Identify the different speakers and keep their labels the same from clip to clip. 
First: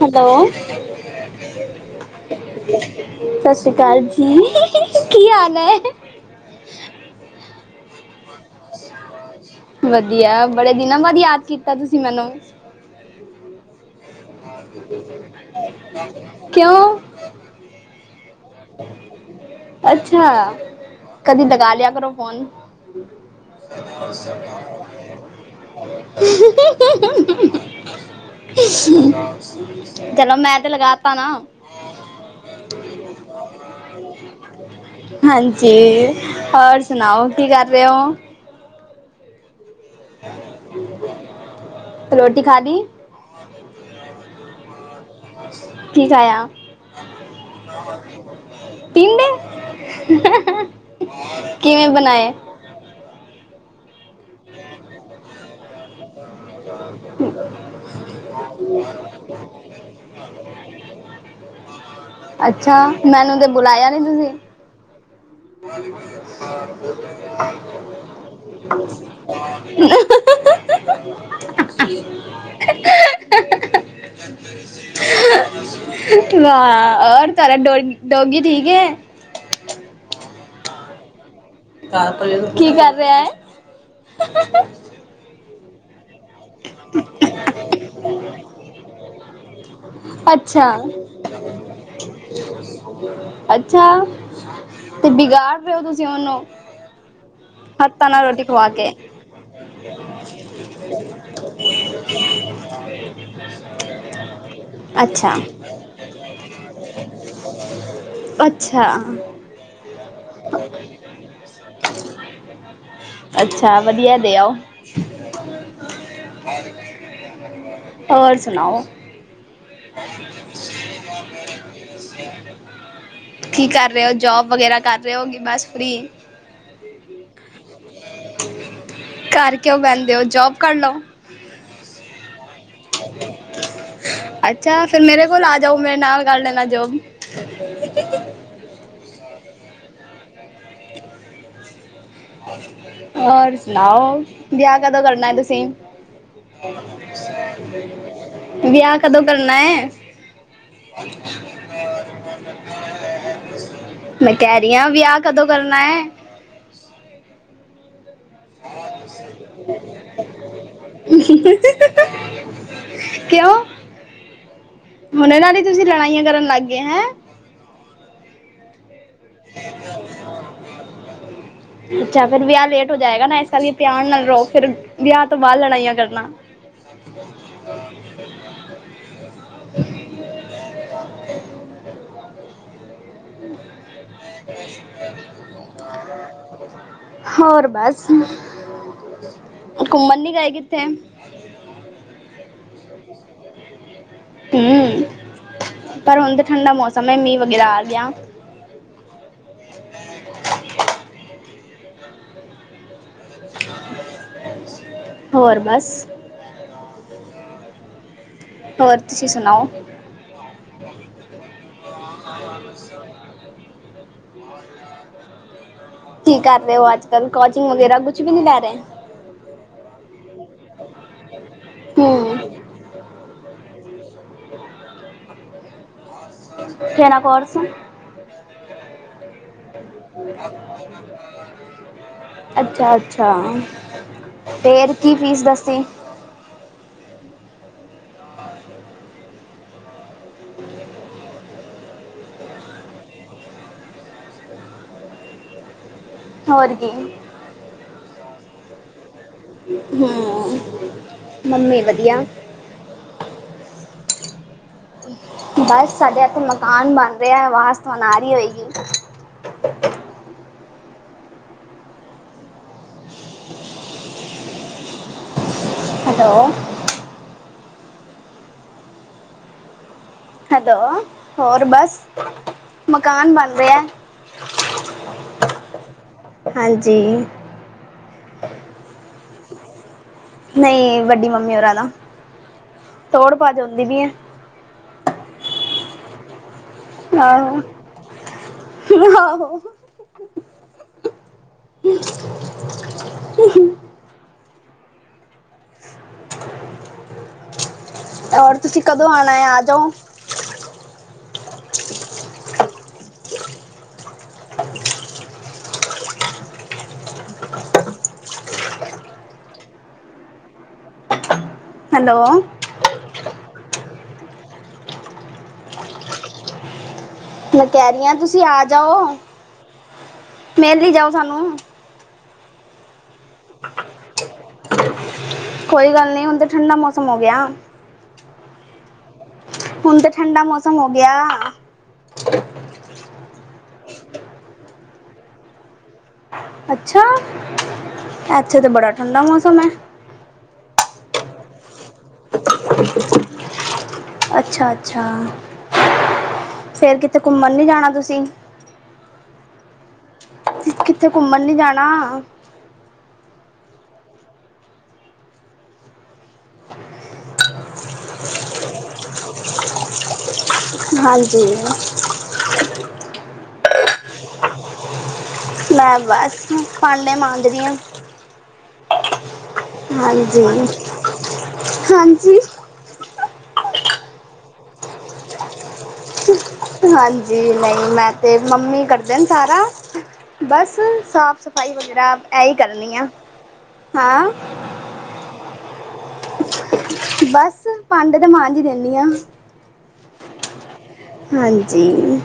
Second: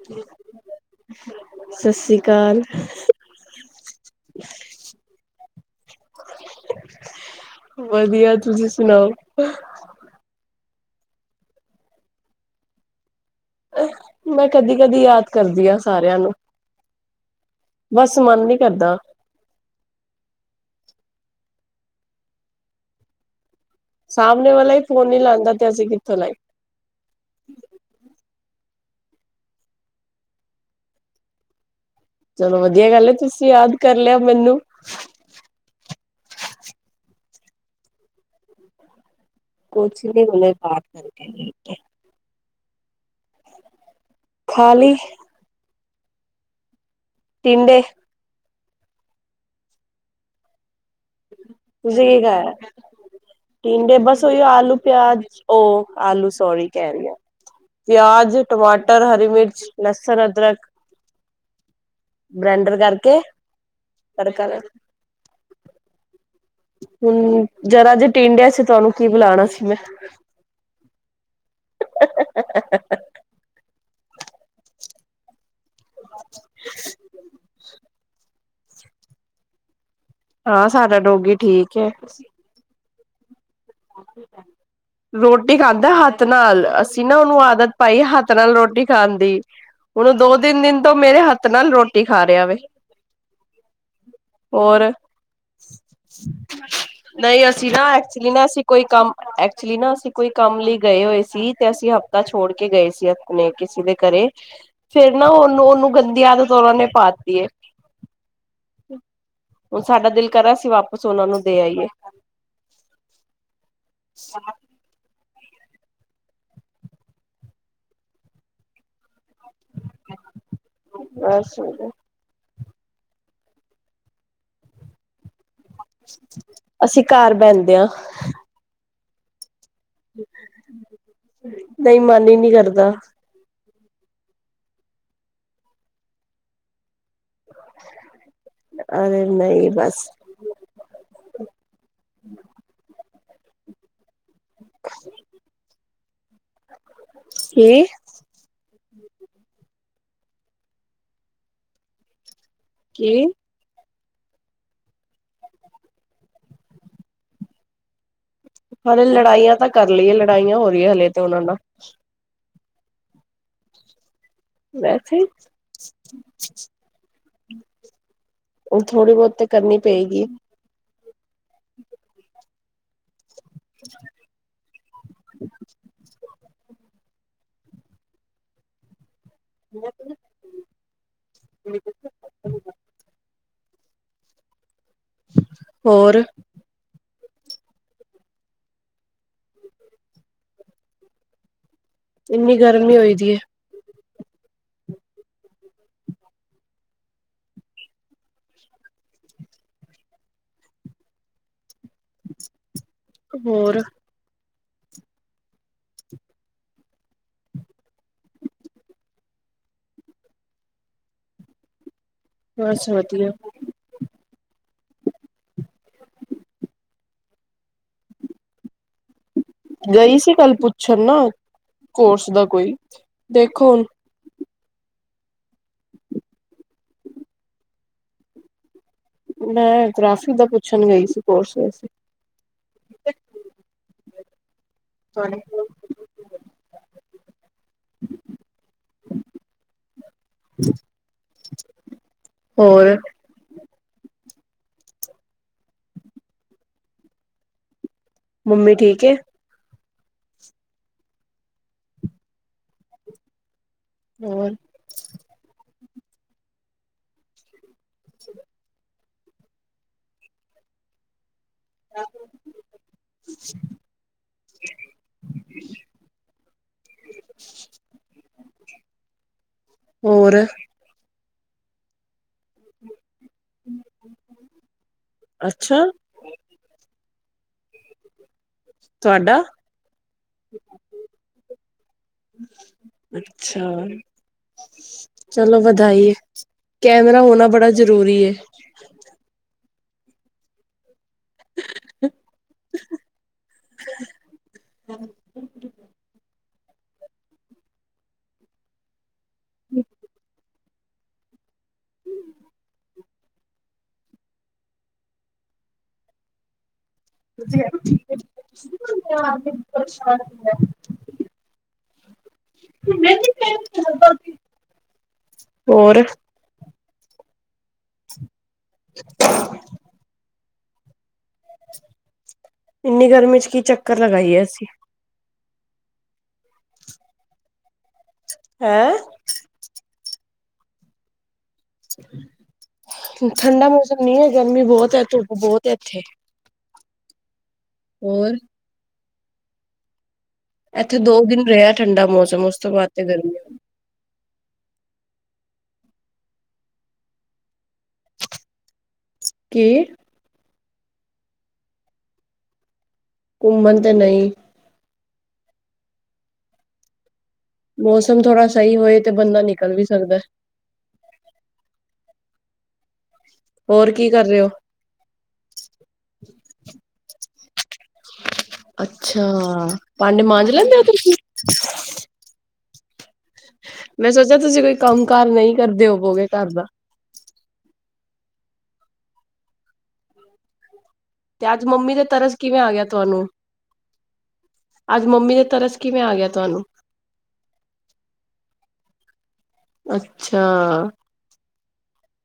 Speaker 1: Hello
Speaker 2: ਸਤਿ ਸ੍ਰੀ ਅਕਾਲ
Speaker 1: ਸਤਿ ਸ੍ਰੀ ਅਕਾਲ ਜੀ ਕੀ ਹਾਲ [unintelligible]
Speaker 2: ਵਧੀਆ ਤੁਸੀਂ ਸੁਣਾਓ
Speaker 1: ਵਧੀਆ ਬੜੇ ਦਿਨਾਂ ਬਾਅਦ ਯਾਦ ਕੀਤਾ ਤੁਸੀਂ ਮੈਨੂੰ
Speaker 2: ਮੈਂ ਕਦੀ ਕਦੀ ਯਾਦ ਕਰਦੀ ਹਾਂ ਸਾਰਿਆਂ ਨੂੰ
Speaker 1: ਕਿਉਂ
Speaker 2: ਬਸ ਮਨ ਨ
Speaker 1: ਅੱਛਾ ਕਦੀ ਲਗਾ ਲਿਆ ਕਰੋ ਫੋਨ [inaudible]
Speaker 2: ਸਾਹਮਣੇ ਵਾਲਾ ਹੀ ਫੋਨ ਨੀ ਲਾਉਂਦਾ ਤੇ ਅਸੀਂ ਕਿੱਥੋਂ ਲਾਈ
Speaker 1: ਚਲੋ ਮੈਂ ਤੇ ਲਗਾ ਤਾ
Speaker 2: ਚਲੋ ਵਧੀਆ ਗੱਲ ਹੈ ਤੁਸੀਂ ਯਾਦ ਕਰ ਲਿਆ ਮੈਨੂੰ
Speaker 1: ਹਾਂਜੀ ਹੋਰ ਸੁਣਾਓ ਕੀ ਕਰ ਰਹੇ ਹੋ
Speaker 2: ਕੋਚ ਉਹਨ ਪਾਠ ਕਰਕੇ
Speaker 1: ਖਾਲੀ
Speaker 2: ਖਾਲੀ
Speaker 1: [inaudible] ਕੀ ਖਾਇਆ
Speaker 2: ਟਿੰਡੇ
Speaker 1: [inaudible] ਟਿੰਡੇ ਕਿਵੇਂ
Speaker 2: ਤੁਸੀਂ ਕੀ
Speaker 1: ਬਣਾਏ
Speaker 2: ਖਾਇਆ ਟਿੰਡੇ ਬਸ ਉਹ ਆਲੂ ਪਿਆਜ ਆਲੂ ਸੋਰੀ ਕਹਿ ਰਹੀ ਹਾਂ ਪਿਆਜ ਟਮਾਟਰ ਹਰੀ ਮਿਰਚ ਲਸਣ ਅਦਰਕ ਬਲੈਂਡਰ
Speaker 1: ਅੱਛਾ
Speaker 2: ਕਰਕੇ
Speaker 1: ਮੈਨੂੰ ਤੇ ਬੁਲਾਇਆ ਨੀ ਤੁਸੀਂ
Speaker 2: ਤੜਕਾ ਲਾ।
Speaker 1: [unintelligible]
Speaker 2: ਹੁਣ ਜਰਾ ਜੇ ਟਿੰਡਿਆ ਸੀ ਤੁ ਉਹਨੂੰ ਕੀ ਬੁਲਾਣਾ ਸੀ ਮੈਂ
Speaker 1: [unintelligible] ਵਾਂ ਰ ਤਾਰਾ ਡੋ ਠੀਕ ਹੈ
Speaker 2: ਹਾਂ ਸਾਡਾ ਡੋਗੀ ਠੀਕ
Speaker 1: ਕੀ ਕਹਿ [unintelligible]
Speaker 2: ਰੋੜ ਇਹ ਕਰਦਾ ਹੱਥ ਹੱਥ ਨਾਲ ਅਸੀਂ ਨਾ ਉਹਨੂੰ ਆਦਤ ਪਾਈ ਹੱਥ ਨਾਲ ਰੋਟੀ ਖਾਣ ਦੀ ਉਹਨੂੰ ਦੋ ਤਿੰਨ
Speaker 1: ਅੱਛਾ
Speaker 2: ਦਿਨ ਤੋਂ ਮੇਰੇ ਹੱਥ ਨਾਲ ਰੋਟੀ ਖਾ ਰਿਹਾ ਵ
Speaker 1: ਅੱਛਾ
Speaker 2: ਹੋਰ
Speaker 1: ਤੇ ਵਿਗਾੜ ਰਹੇ ਹੋ ਤੁਸੀਂ ਉਹਨੂੰ
Speaker 2: ਨਹੀਂ ਅਸੀਂ ਨਾ
Speaker 1: ਹੱਥਾਂ ਨਾਲ
Speaker 2: ਐਕਚੁਲੀ
Speaker 1: ਰੋਟੀ
Speaker 2: ਨਾ ਅਸੀਂ
Speaker 1: ਖਵਾ
Speaker 2: ਕੋਈ
Speaker 1: ਕੇ
Speaker 2: ਕੰਮ ਐਕਚੁਲੀ ਨਾ ਅਸੀਂ ਕੋਈ ਕੰਮ ਲਈ ਗਏ ਹੋਏ ਸੀ ਤੇ ਅਸੀਂ ਹਫ਼ਤਾ ਛੋੜ ਕੇ ਗਏ ਸੀ ਆਪਣੇ ਕਿਸੇ ਦੇ ਘਰੇ ਫੇਿਰ ਨਾ
Speaker 1: ਅੱਛਾ
Speaker 2: ਉਹਨੂੰ ਉਹਨੂੰ ਗੰਦੀ ਆਦਤ ਉਹਨਾ ਨੇ ਪਾਤੀ ਹੈ
Speaker 1: ਅੱਛਾ
Speaker 2: ਸਾਡਾ ਦਿਲ ਕਰਾਂ ਅਸੀਂ ਵਾਪਸ ਉਹਨਾਂ ਨੂੰ ਦੇ ਆਈਏ
Speaker 1: ਸ਼ ਵਧੀਆ ਦਿਆਓ ਹ ਹੋਰ ਸੁਣਾਓ [unintelligible] [inaudible]
Speaker 2: ਬਸ
Speaker 1: ਕੀ ਕਰ ਰਹੇ ਹੋ ਜੋਬ ਵਗੈਰਾ ਕਰ ਰਹੇ ਹੋ ਬਸ ਫ੍ਰੀ
Speaker 2: ਅਸੀਂ ਘਰ ਬਹਿੰਦੇ ਹਾਂ
Speaker 1: ਘਰ ਕਿਉਂ ਬਹਿੰਦੇ ਹੋ ਜੋਬ ਕਰ ਲਓ
Speaker 2: ਨਹੀਂ ਮਨ ਹੀ ਨਹੀਂ ਕਰ ਕਰ ਦਾ
Speaker 1: ਅੱਛਾ ਫੇਿਰ ਮੇਰੇ ਕੋਲ ਆ ਜਾਓ ਮੇਰੇ ਨਾਲ ਕਰ ਲੈਣਾ ਜੋਬ
Speaker 2: ਅਰੇ ਨਹੀਂ ਬਸ ਹਮ
Speaker 1: [inaudible] ਹੋਰ ਸੁਣਾਓ ਵਿਆਹ ਕਦੋਂ ਕਰਨਾ ਹੈ ਤੁਸੀਂ?
Speaker 2: ਕੀ
Speaker 1: ਵਿਆਹ ਕਦੋਂ ਕਰਨਾ ਹੈ
Speaker 2: ਕੀ
Speaker 1: ਮੈਂ ਕਹਿ ਰਹੀ ਹਾਂ ਵਿਆਹ ਕਦੋਂ ਕਰਨਾ ਹੈ
Speaker 2: ਹਲੇ
Speaker 1: [unintelligible]
Speaker 2: ਲੜਾਈਆਂ ਤਾਂ ਕਰ
Speaker 1: ਹੰ
Speaker 2: ਲਈਏ ਲੜਾਈਆਂ ਹੋ ਰਹੀ ਹੈ
Speaker 1: ਹੰ
Speaker 2: ਹਲੇ ਤੇ ਉਹਨਾਂ ਨਾਲ
Speaker 1: ਹੰ ਹ ਹ ਕਿਉਂ
Speaker 2: ਵੈਸੇ
Speaker 1: ਹੁਣ ਇਹਨਾਂ ਹੀ ਤੁਸੀਂ ਲੜਾਈਆਂ ਕਰਨ ਲੱਗ ਗਏ ਹੈਂ
Speaker 2: ਅ ਥੋੜ੍ਹੀ ਬਹੁਤ ਤੇ ਕਰਨੀ ਪਏਗੀ
Speaker 1: ਅੱਛਾ ਫਿਰ ਵਿਆਹ ਲੇਟ ਹੋ ਜਾਏਗਾ ਨਾ ਸ ਪਿਆਰ ਨਾਲ ਰਹੋ ਫੇਿਰ ਵਿਆਹ ਤੋਂ ਬਾਅਦ ਲੜਾਈਆਂ ਕਰਨਾ [unintelligible]
Speaker 2: [unintelligible]
Speaker 1: ਹ [unintelligible]
Speaker 2: ਹੋਰ
Speaker 1: ਹੋਰ ਬਸ, ਘੁੰਮਣ ਨੀ ਗਏ ਕਿੱਥੇ?
Speaker 2: ਇੰਨੀ ਗਰਮੀ ਹੋਈ ਦੀ ਹੈ।
Speaker 1: ਹਮ, ਪਰ ਹੁਣ ਤਾਂ ਠੰਡਾ ਮੌਸਮ ਹੈ ਮੀਂਹ ਵਗੈਰਾ ਆ ਗਿਆ।
Speaker 2: [unintelligible] ਹੋਰ
Speaker 1: ਹੋਰ ਬਸ ਹੋਰ ਤੁਸੀਂ ਸੁਣਾਓ,,?
Speaker 2: ਬਸ ਵਧੀਆ
Speaker 1: ਕੀ ਕਰ ਰਹੇ ਹੋ ਅੱਜ- ਕੱਲ? ਕੋਚਿੰਗ ਵਗੈਰਾ ਕੁਛ ਵੀ ਨਹੀਂ ਲੈ ਰਹੇ?
Speaker 2: ਗਈ ਸੀ ਕੱਲ ਪੁੱਛਣ ਨਾ, ਕੋਰਸ
Speaker 1: ਹੂੰ
Speaker 2: ਦਾ ਕੋਈ ਦੇਖੋ ਹੁਣ?
Speaker 1: ਕਿਹੜਾ ਕੋਰਸ
Speaker 2: ਮੈਂ ਗ੍ਰਾਫੀਕ ਦਾ ਪੁੱਛਣ ਗਈ ਸੀ ਕੋਰਸ ਵੈਸੇ।
Speaker 1: ਅੱਛਾ ਅੱਛਾ ਫੇਰ ਕਿ ਫੀਸ ਦੱਸੀ?
Speaker 2: ਹੋਰ
Speaker 1: ਹੋਰ ਕੀ
Speaker 2: ਮੰਮੀ ਠੀਕ ਏ।
Speaker 1: ਹਮਮ, ਮੰਮੀ ਵਧੀਆ।
Speaker 2: ਹੋਰ
Speaker 1: ਬਸ ਸਾਡੇ ਇੱਥੇ ਮਕਾਨ ਬਣ ਰਿਹਾ। ਵਾਸਤੇ ਓ ਨਾਰੀ ਹੋਏਗੀ। [inaudible]
Speaker 2: ਹੈਲੋ ਛ [inaudible]
Speaker 1: ਹੈਲੋ
Speaker 2: ਹੋਰ
Speaker 1: ਹੈਲੋ ਹੋਰ ਬਸ ਮਕਾਨ ਬਣ ਰਿਹਾ।
Speaker 2: ਅੱਛਾ
Speaker 1: ਹਾਂਜੀ [inaudible]
Speaker 2: ਤੁਹਾਡਾ
Speaker 1: ਨਹੀਂ ਵੱਡੀ ਮੰਮੀ ਹੋਰਾ ਦਾ, ਤੋੜ -ਪਜ
Speaker 2: ਅੱਛਾ
Speaker 1: ਹੁੰਦੀ ਪਈ ਐ।
Speaker 2: ਚਲੋ ਵਧਾਈ ਹੈ ਕੈਮਰਾ ਹੋਣਾ
Speaker 1: ਆਹ,
Speaker 2: ਬੜਾ ਜ਼ਰੂਰੀ ਹੈ
Speaker 1: ਆਹੋ ਹੂ ਹੂ
Speaker 2: ਹਾਂ।
Speaker 1: ਔਰ ਤੁਸੀਂ ਕਦੋਂ ਕਦੋਂ ਆਣਾ ਆਜੋਂ [inaudible]
Speaker 2: ਵਧੀਆ
Speaker 1: ਹੈਲੋ
Speaker 2: [inaudible] ਹੋਰ
Speaker 1: ਮੈਂ ਕਹਿ ਰਹੀ ਆ ਤੁਸੀਂ ਤੁਸੀਂ ਆ ਜਾਓ ਮਿਲ ਹੀ ਜਾਓ ਸਾਨੂੰ
Speaker 2: ਇੰਨੀ ਗਰਮੀ ਚ ਕੀ ਚੱਕਰ ਲਗਾਈਏ ਹੈ ਅਸੀਂ
Speaker 1: ਕੋਈ ਗੱਲ ਨਹੀਂ ਹੁਣ ਤਾਂ ਠੰਡਾ ਮੌਸਮ ਹੋ ਗਿਆ।
Speaker 2: ਹੈਂ।
Speaker 1: ਹੁਣ ਤਾਂ ਠੰਡਾ ਮੌਸਮ ਹੋ ਗਿਆ। [inaudible]
Speaker 2: ਠੰਡਾ ਮੌਸਮ ਨੀ ਹੈ ਗਰਮੀ ਬਹੁਤ ਧੁੱਪ ਬਹੁਤ ਹੈ ਇੱਥੇ
Speaker 1: ਅੱਛਾ।
Speaker 2: ਹੋਰ
Speaker 1: ਏਥੇ ਤੇ ਬੜਾ ਠੰਡਾ ਮੌਸਮ ਹੈ।
Speaker 2: ਇੱਥੇ ਦੋ ਦਿਨ ਰਿਹਾ ਠੰਡਾ ਮੌਸਮ ਉਸ ਤੋਂ ਬਾਅਦ ਤੇ ਗਰਮੀ
Speaker 1: ਅੱਛਾ ਅੱਛਾ। ਫੇਰ ਕਿਥੇ ਘੁੰਮਣ ਨੀ ਜਾਣਾ ਤੁਸੀਂ।
Speaker 2: ਕੀ।
Speaker 1: ਕਿਥੇ ਘੁੰਮਣ ਨੀ ਜਾਣਾ।
Speaker 2: ਘੁੰਮਣ ਤੇ ਨਹੀਂ
Speaker 1: [unintelligible]
Speaker 2: ਮੌਸਮ ਥੋੜ੍ਹਾ ਸਹੀ ਹੋਏ ਤੇ ਬੰਦਾ ਨਿਕਲ ਵੀ ਸਕਦਾ
Speaker 1: ਹਾਂਜੀ।
Speaker 2: ਹੋਰ ਕੀ ਕਰ ਰਹੇ ਹੋ
Speaker 1: ਮੈਂ ਬਸ ਡਾਂਡੇ ਮਾਜ ਰਹੀ ਆ।
Speaker 2: ਅੱਛਾ ਭਾਂਡੇ ਮਾਂਜ ਲੈਂਦੇ ਹੋ ਤੁਸੀਂ
Speaker 1: ਹਾਂਜੀ
Speaker 2: ਮੈਂ ਸੋਚਿਆ ਤੁਸੀਂ ਕੋਈ ਕੰਮ ਕਾਰ ਨਹੀਂ ਕਰਦੇ ਹੋਵੋਗੇ ਘਰ ਦਾ
Speaker 1: ਹਾਂਜੀ ਨਹੀਂ ਮੈਂ ਤੇ ਮੰਮੀ ਕਰਦੇ ਨੇ ਸਾਰਾ ਬਸ ਸਾਫ
Speaker 2: ਤੇ ਅੱਜ
Speaker 1: ਸਫ਼ਾਈ
Speaker 2: ਮੰਮੀ ਦੇ
Speaker 1: ਵਗੈਰਾ
Speaker 2: ਤਰਸ
Speaker 1: ਇਹੀ
Speaker 2: ਕਿਵੇਂ ਗਿਆ
Speaker 1: ਕਰਨੀ ਆ
Speaker 2: ਤੁਹਾਨੂੰ
Speaker 1: ਹਾਂ।
Speaker 2: ਅੱਜ ਮੰਮੀ ਦੇ ਤਰਸ ਕਿਵੇਂ ਆ ਗਿਆ ਤੁਹਾਨੂੰ
Speaker 1: ਬਸ ਭਾਂਡੇ ਤਾਂ ਮਾਂਝ ਹੀ ਦਿੰਦੀ ਆ।
Speaker 2: ਅੱਛਾ
Speaker 1: ਹਾਂਜੀ ਜੀ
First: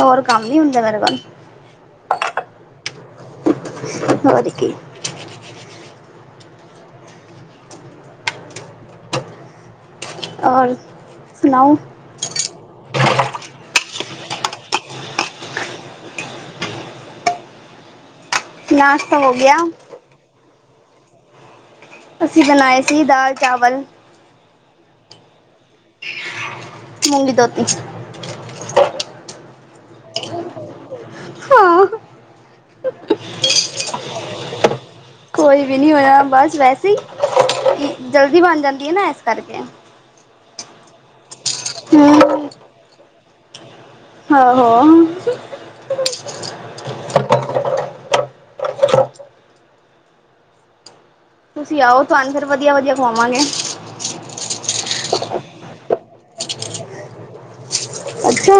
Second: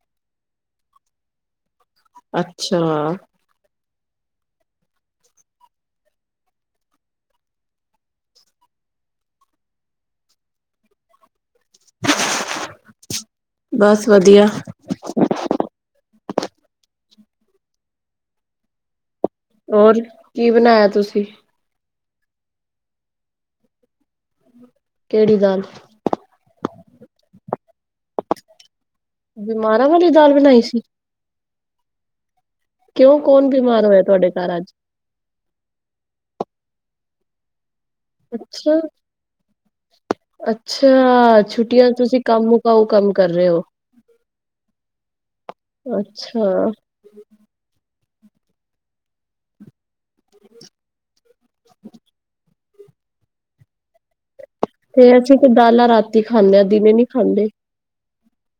Speaker 1: ਹੋਰ ਕੰਮ ਨੀ ਹੁੰਦਾ ਮੇਰੇ ਕੋਲ
Speaker 2: ਅੱਛਾ
Speaker 1: ਹੋਰ ਕੀ ਔਰ ਸੁਣਾਓ
Speaker 2: ਬਸ ਵਧੀਆ
Speaker 1: ਨਾ
Speaker 2: ਹੋਰ ਕੀ ਬਣਾਇਆ ਤੁਸੀਂ
Speaker 1: ਅਸੀਂ ਬਣਾਏ ਸੀ ਦਾਲ ਚਾਵਲ
Speaker 2: ਕਿਹੜੀ ਦਾਲ
Speaker 1: ਮੁੂੰਗੀ ਧੋਤੀ
Speaker 2: ਬਿਮਾਰਾਂ ਵਾਲੀ ਦਾਲ ਬਣਾਈ ਸੀ
Speaker 1: ਹਾਂ
Speaker 2: ਕਿਉਂ ਕੌਣ ਬਿਮਾਰ ਹੋਇਆ ਤੁਹਾਡੇ ਘਰ ਅੱਜ
Speaker 1: ਕੋਈ ਵੀ ਨਹੀਂ ਹੋਇਆ ਬਸ ਵੈਸੇ ਹੀ ਜਲਦੀ ਬਣ
Speaker 2: ਅੱਛਾ
Speaker 1: ਜਾਂਦੀ ਹੈ ਨਾ ਇਸ ਕਰਕੇ
Speaker 2: ਅੱਛਾ ਛੁਟੀਆਂ ਤੁਸੀਂ ਕੰਮ ਮੁਕਾਓ ਕੰਮ ਕਰ ਰਹੇ ਹੋ
Speaker 1: ਹਾਂ ਹੋ
Speaker 2: ਅੱਛਾ
Speaker 1: ਤੁਸੀਂ ਆਓ ਤੁਹਾਨੂੰ ਫਿਰ ਵਧੀਆ ਵਧੀਆ ਖਵਾਵਾਂਗੇ
Speaker 2: ਤੇ ਅਸੀਂ ਤੇ ਦਾਲਾ ਰਾਤੀ ਖਾਂਨੇ ਆਂ ਦਿਨੇ ਨਹੀਂ ਖਾਂਦੇ
Speaker 1: ਅੱਛਾ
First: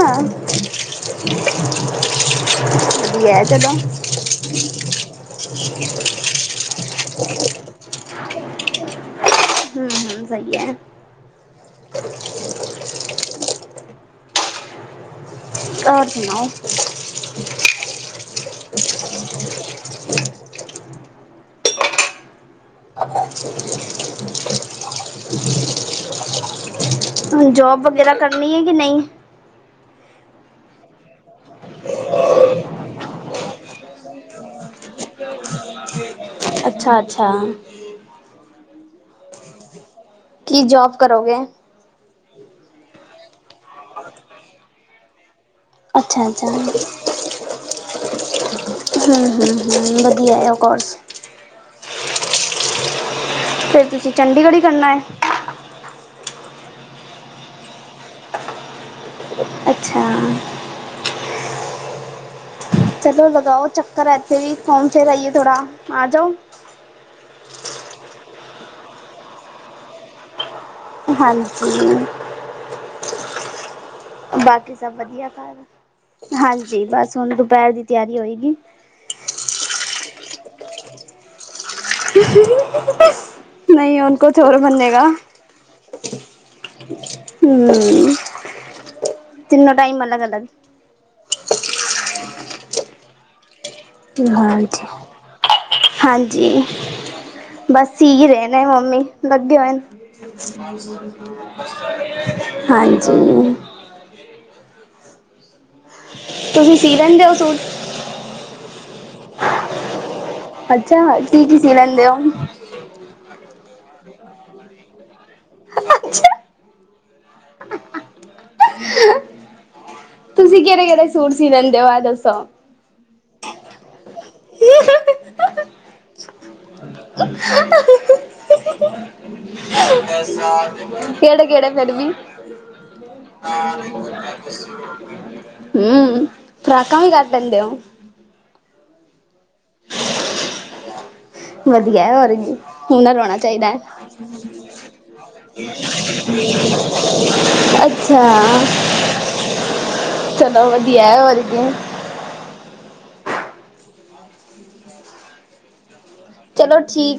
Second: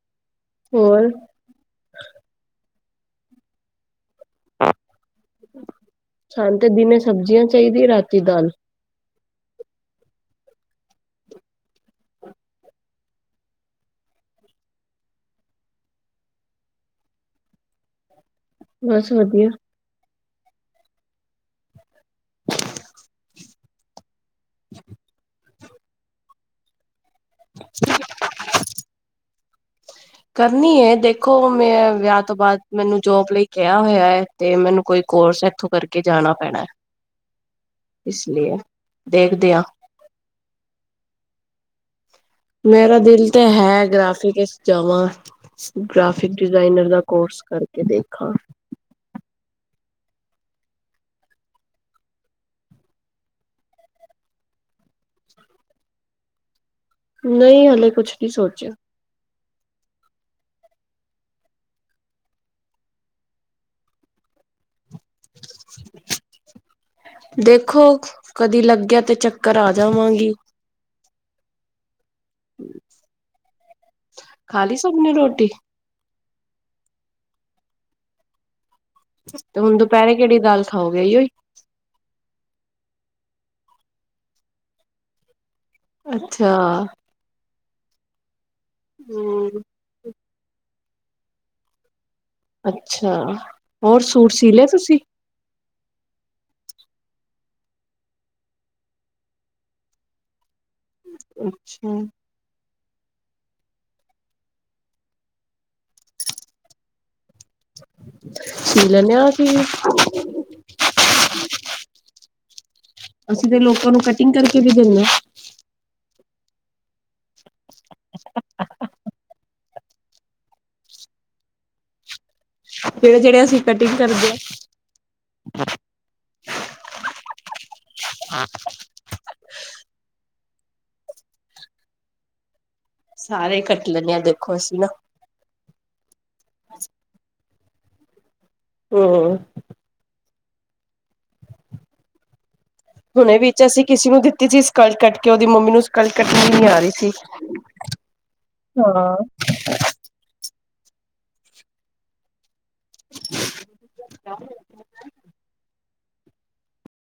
Speaker 2: ਹੋਰ
Speaker 1: ਹੈ ਚਲੋ [unintelligible]
Speaker 2: ਸ਼ਾਂ ਤੇ ਦਿਨੇ ਸਬਜ਼ੀਆਂ ਚਾਹੀਦੀਆਂ ਰਾ ਤੀ ਦਾਲ
Speaker 1: ਹਮ ਸਹੀ ਹੈ ਘਰ [unintelligible] ਸੁਣਾਓ
Speaker 2: ਬਸ ਵਧੀਆ [unintelligible]
Speaker 1: ਹ ਜੋਬ ਵਗੈਰਾ ਕਰਨੀ ਹੈ ਕਿ ਨਹੀਂ
Speaker 2: ਕਰਨੀ ਐ ਦੇਖੋ ਮੈਂ ਵਿਆਹ ਤੋਂ ਬਾਅਦ ਮੈਨੂੰ ਜੋਬ ਲਈ ਕਿਹਾ ਹੋਇਆ ਹੈ ਤੇ ਮੈਨੂੰ ਕੋਈ ਕੋਰਸ ਇੱਥੋਂ ਕਰਕੇ ਜਾਣਾ ਪੈਣਾ
Speaker 1: ਅੱਛਾ ਅੱਛਾ
Speaker 2: ਦੇਖ ਦਿਆ
Speaker 1: ਕੀ ਜੋਬ ਕਰੋਗੇ
Speaker 2: ਮੇਰਾ ਦਿਲ ਤਾਂ ਹੈ ਗ੍ਰਾਫਿਕਸ ਚ ਜਾਵਾਂ ਗ੍ਰਾਫਿਕ
Speaker 1: ਅੱਛਾ-ਅੱਛਾ।
Speaker 2: ਡਿਜ਼ਾਇਨਰ ਦਾ ਕੋਰਸ ਕਰਕੇ ਦੇ ਖਾਂ [unintelligible]
Speaker 1: ਹਮ ਹਮ ਹਮ ਵਧੀਆ ਆ ਉਹ ਕੋਰਸ ਫੇਰ ਤੁਸੀਂ ਚੰਡੀਗੜ੍ਹ ਹੀ ਕਰਨਾ
Speaker 2: ਨਹੀਂ ਹਲੇ ਕੁਛ ਨਹੀਂੀ ਸੋਚਿਆ
Speaker 1: ਅੱਛਾ ਚਲੋ ਲਗਾਓ ਚੱਕਰ ਹੈ ਇੱਥੇ ਵੀ ਫੌਮ ਫੇਰ ਆਈਏ ਥੋੜਾ ਆਜਾਓ
Speaker 2: ਦੇਖੋ ਕਦੀ ਲੱਗਿਆ ਤੇ ਚੱਕਰ ਆ ਜਾਵਾਂਗੀ
Speaker 1: ਹਾਂਜੀ
Speaker 2: ਹਮ
Speaker 1: ਬਾਕੀ ਸਭ ਵਧੀਆ ਖਾਲ ਹਾਂਜੀ ਬਸ ਹੁਣ ਦੁਪਹਿਰ ਦੀ ਤਿਆਰੀ ਹੋਏਗੀ
Speaker 2: ਤੇ ਹੁਣ ਦੁਪਹਿਰੇ ਕਿਹੜੀ ਦਾਲ ਖਾਓਗੇ
Speaker 1: ਨਹੀਂ ਉਹ ਕੋ ੋਰ ਬੰਨੇਗਾ
Speaker 2: ਅੱਛਾ
Speaker 1: ਹਮ ਹਮ
Speaker 2: ਹੂੰ
Speaker 1: ਤਿੰਨੋ ਟਾਈਮ ਅਲੱਗ ਅਲੱਗ
Speaker 2: ਅੱਛਾ ਹੋਔਰ ਸੂਟ ਸੀ ਲਿਆ
Speaker 1: ਹਾਂਜੀ।
Speaker 2: ਤੁਸੀਂ
Speaker 1: ਹਾਂਜੀ ਬਸ ਰਹਿਣਾ ਮੰਮੀ ਲੱਗੇ ਹੋਏ
Speaker 2: ਅੱਛਾ
Speaker 1: ਹਾਂਜੀ ਅਤੇ ਤੁਸੀਂ ਸੀ ਲੈਂਦੇ ਹੋ
Speaker 2: ਸੀ ਲੈਂਨੇ ਆ ਅਸੀਂ ਵੀ
Speaker 1: ਅੱਛਾ ਚੀ ਕੀ ਸੀ ਲੈਂਦੇ ਹੋ
Speaker 2: ਤੁਹਾਨੂੰ ਕਟਿੰਗ ਕਰਕੇ ਵੀ ਦਿੰਨੇ ਹਾਂ
Speaker 1: ਅਛਾ
Speaker 2: [unintelligible]
Speaker 1: ਹ [unintelligible] ਤੁਸੀਂ ਕਿਹੜੇ ਕਿਹੜੇ ਸੂਟ ਸੀ ਲੈਂਦੇ ਹੋ ਆ ਦੱਸੋ
Speaker 2: ਜਿਹੜੇ ਜਿਹੜੇ ਅਸੀਂ ਕਟਿੰਗ ਕਰਦੇ ਆ
Speaker 1: [unintelligible]
Speaker 2: ਹਾਂ
Speaker 1: ਕਿਹੜੇ ਕਿਹੜੇ ਫੜਦੀ
Speaker 2: ਸਾਰੇ
Speaker 1: ਹਹ
Speaker 2: ਕੱਟ ਲੈਂਨੇ ਆ ਦੇਖੋ ਅਸੀਂ ਨਾ
Speaker 1: [unintelligible] ਹਮ ਖੁਰਾਕਾਂ ਵੀ ਕਰ ਦਿੰਦੇ ਹੋ
Speaker 2: ਹ
Speaker 1: ਵਧੀਆ ਔਰ ਹੁਨ ਰੋਣਾ
Speaker 2: ਹੁਣੇ ਵਿੱਚ
Speaker 1: ਚਾਹੀਦਾ ਹੈ
Speaker 2: ਅਸੀਂ ਕਿਸੇ ਨੂੰ ਦਿੱਤੀ ਸੀ ਸਕਲ ਕੱਟ ਕੇ ਉਹਦੀ ਮੰਮੀ ਨੂੰ ਸਕਲ ਕੱਟਣੀ ਨੀ ਆ ਰਹੀ ਸੀ।
Speaker 1: ਅੱਛਾ ਚਲੋ ਵਧੀਆ ਵਧ ਕਿ
Speaker 2: ਡਾ
Speaker 1: ਚਲੋ ਠੀਕ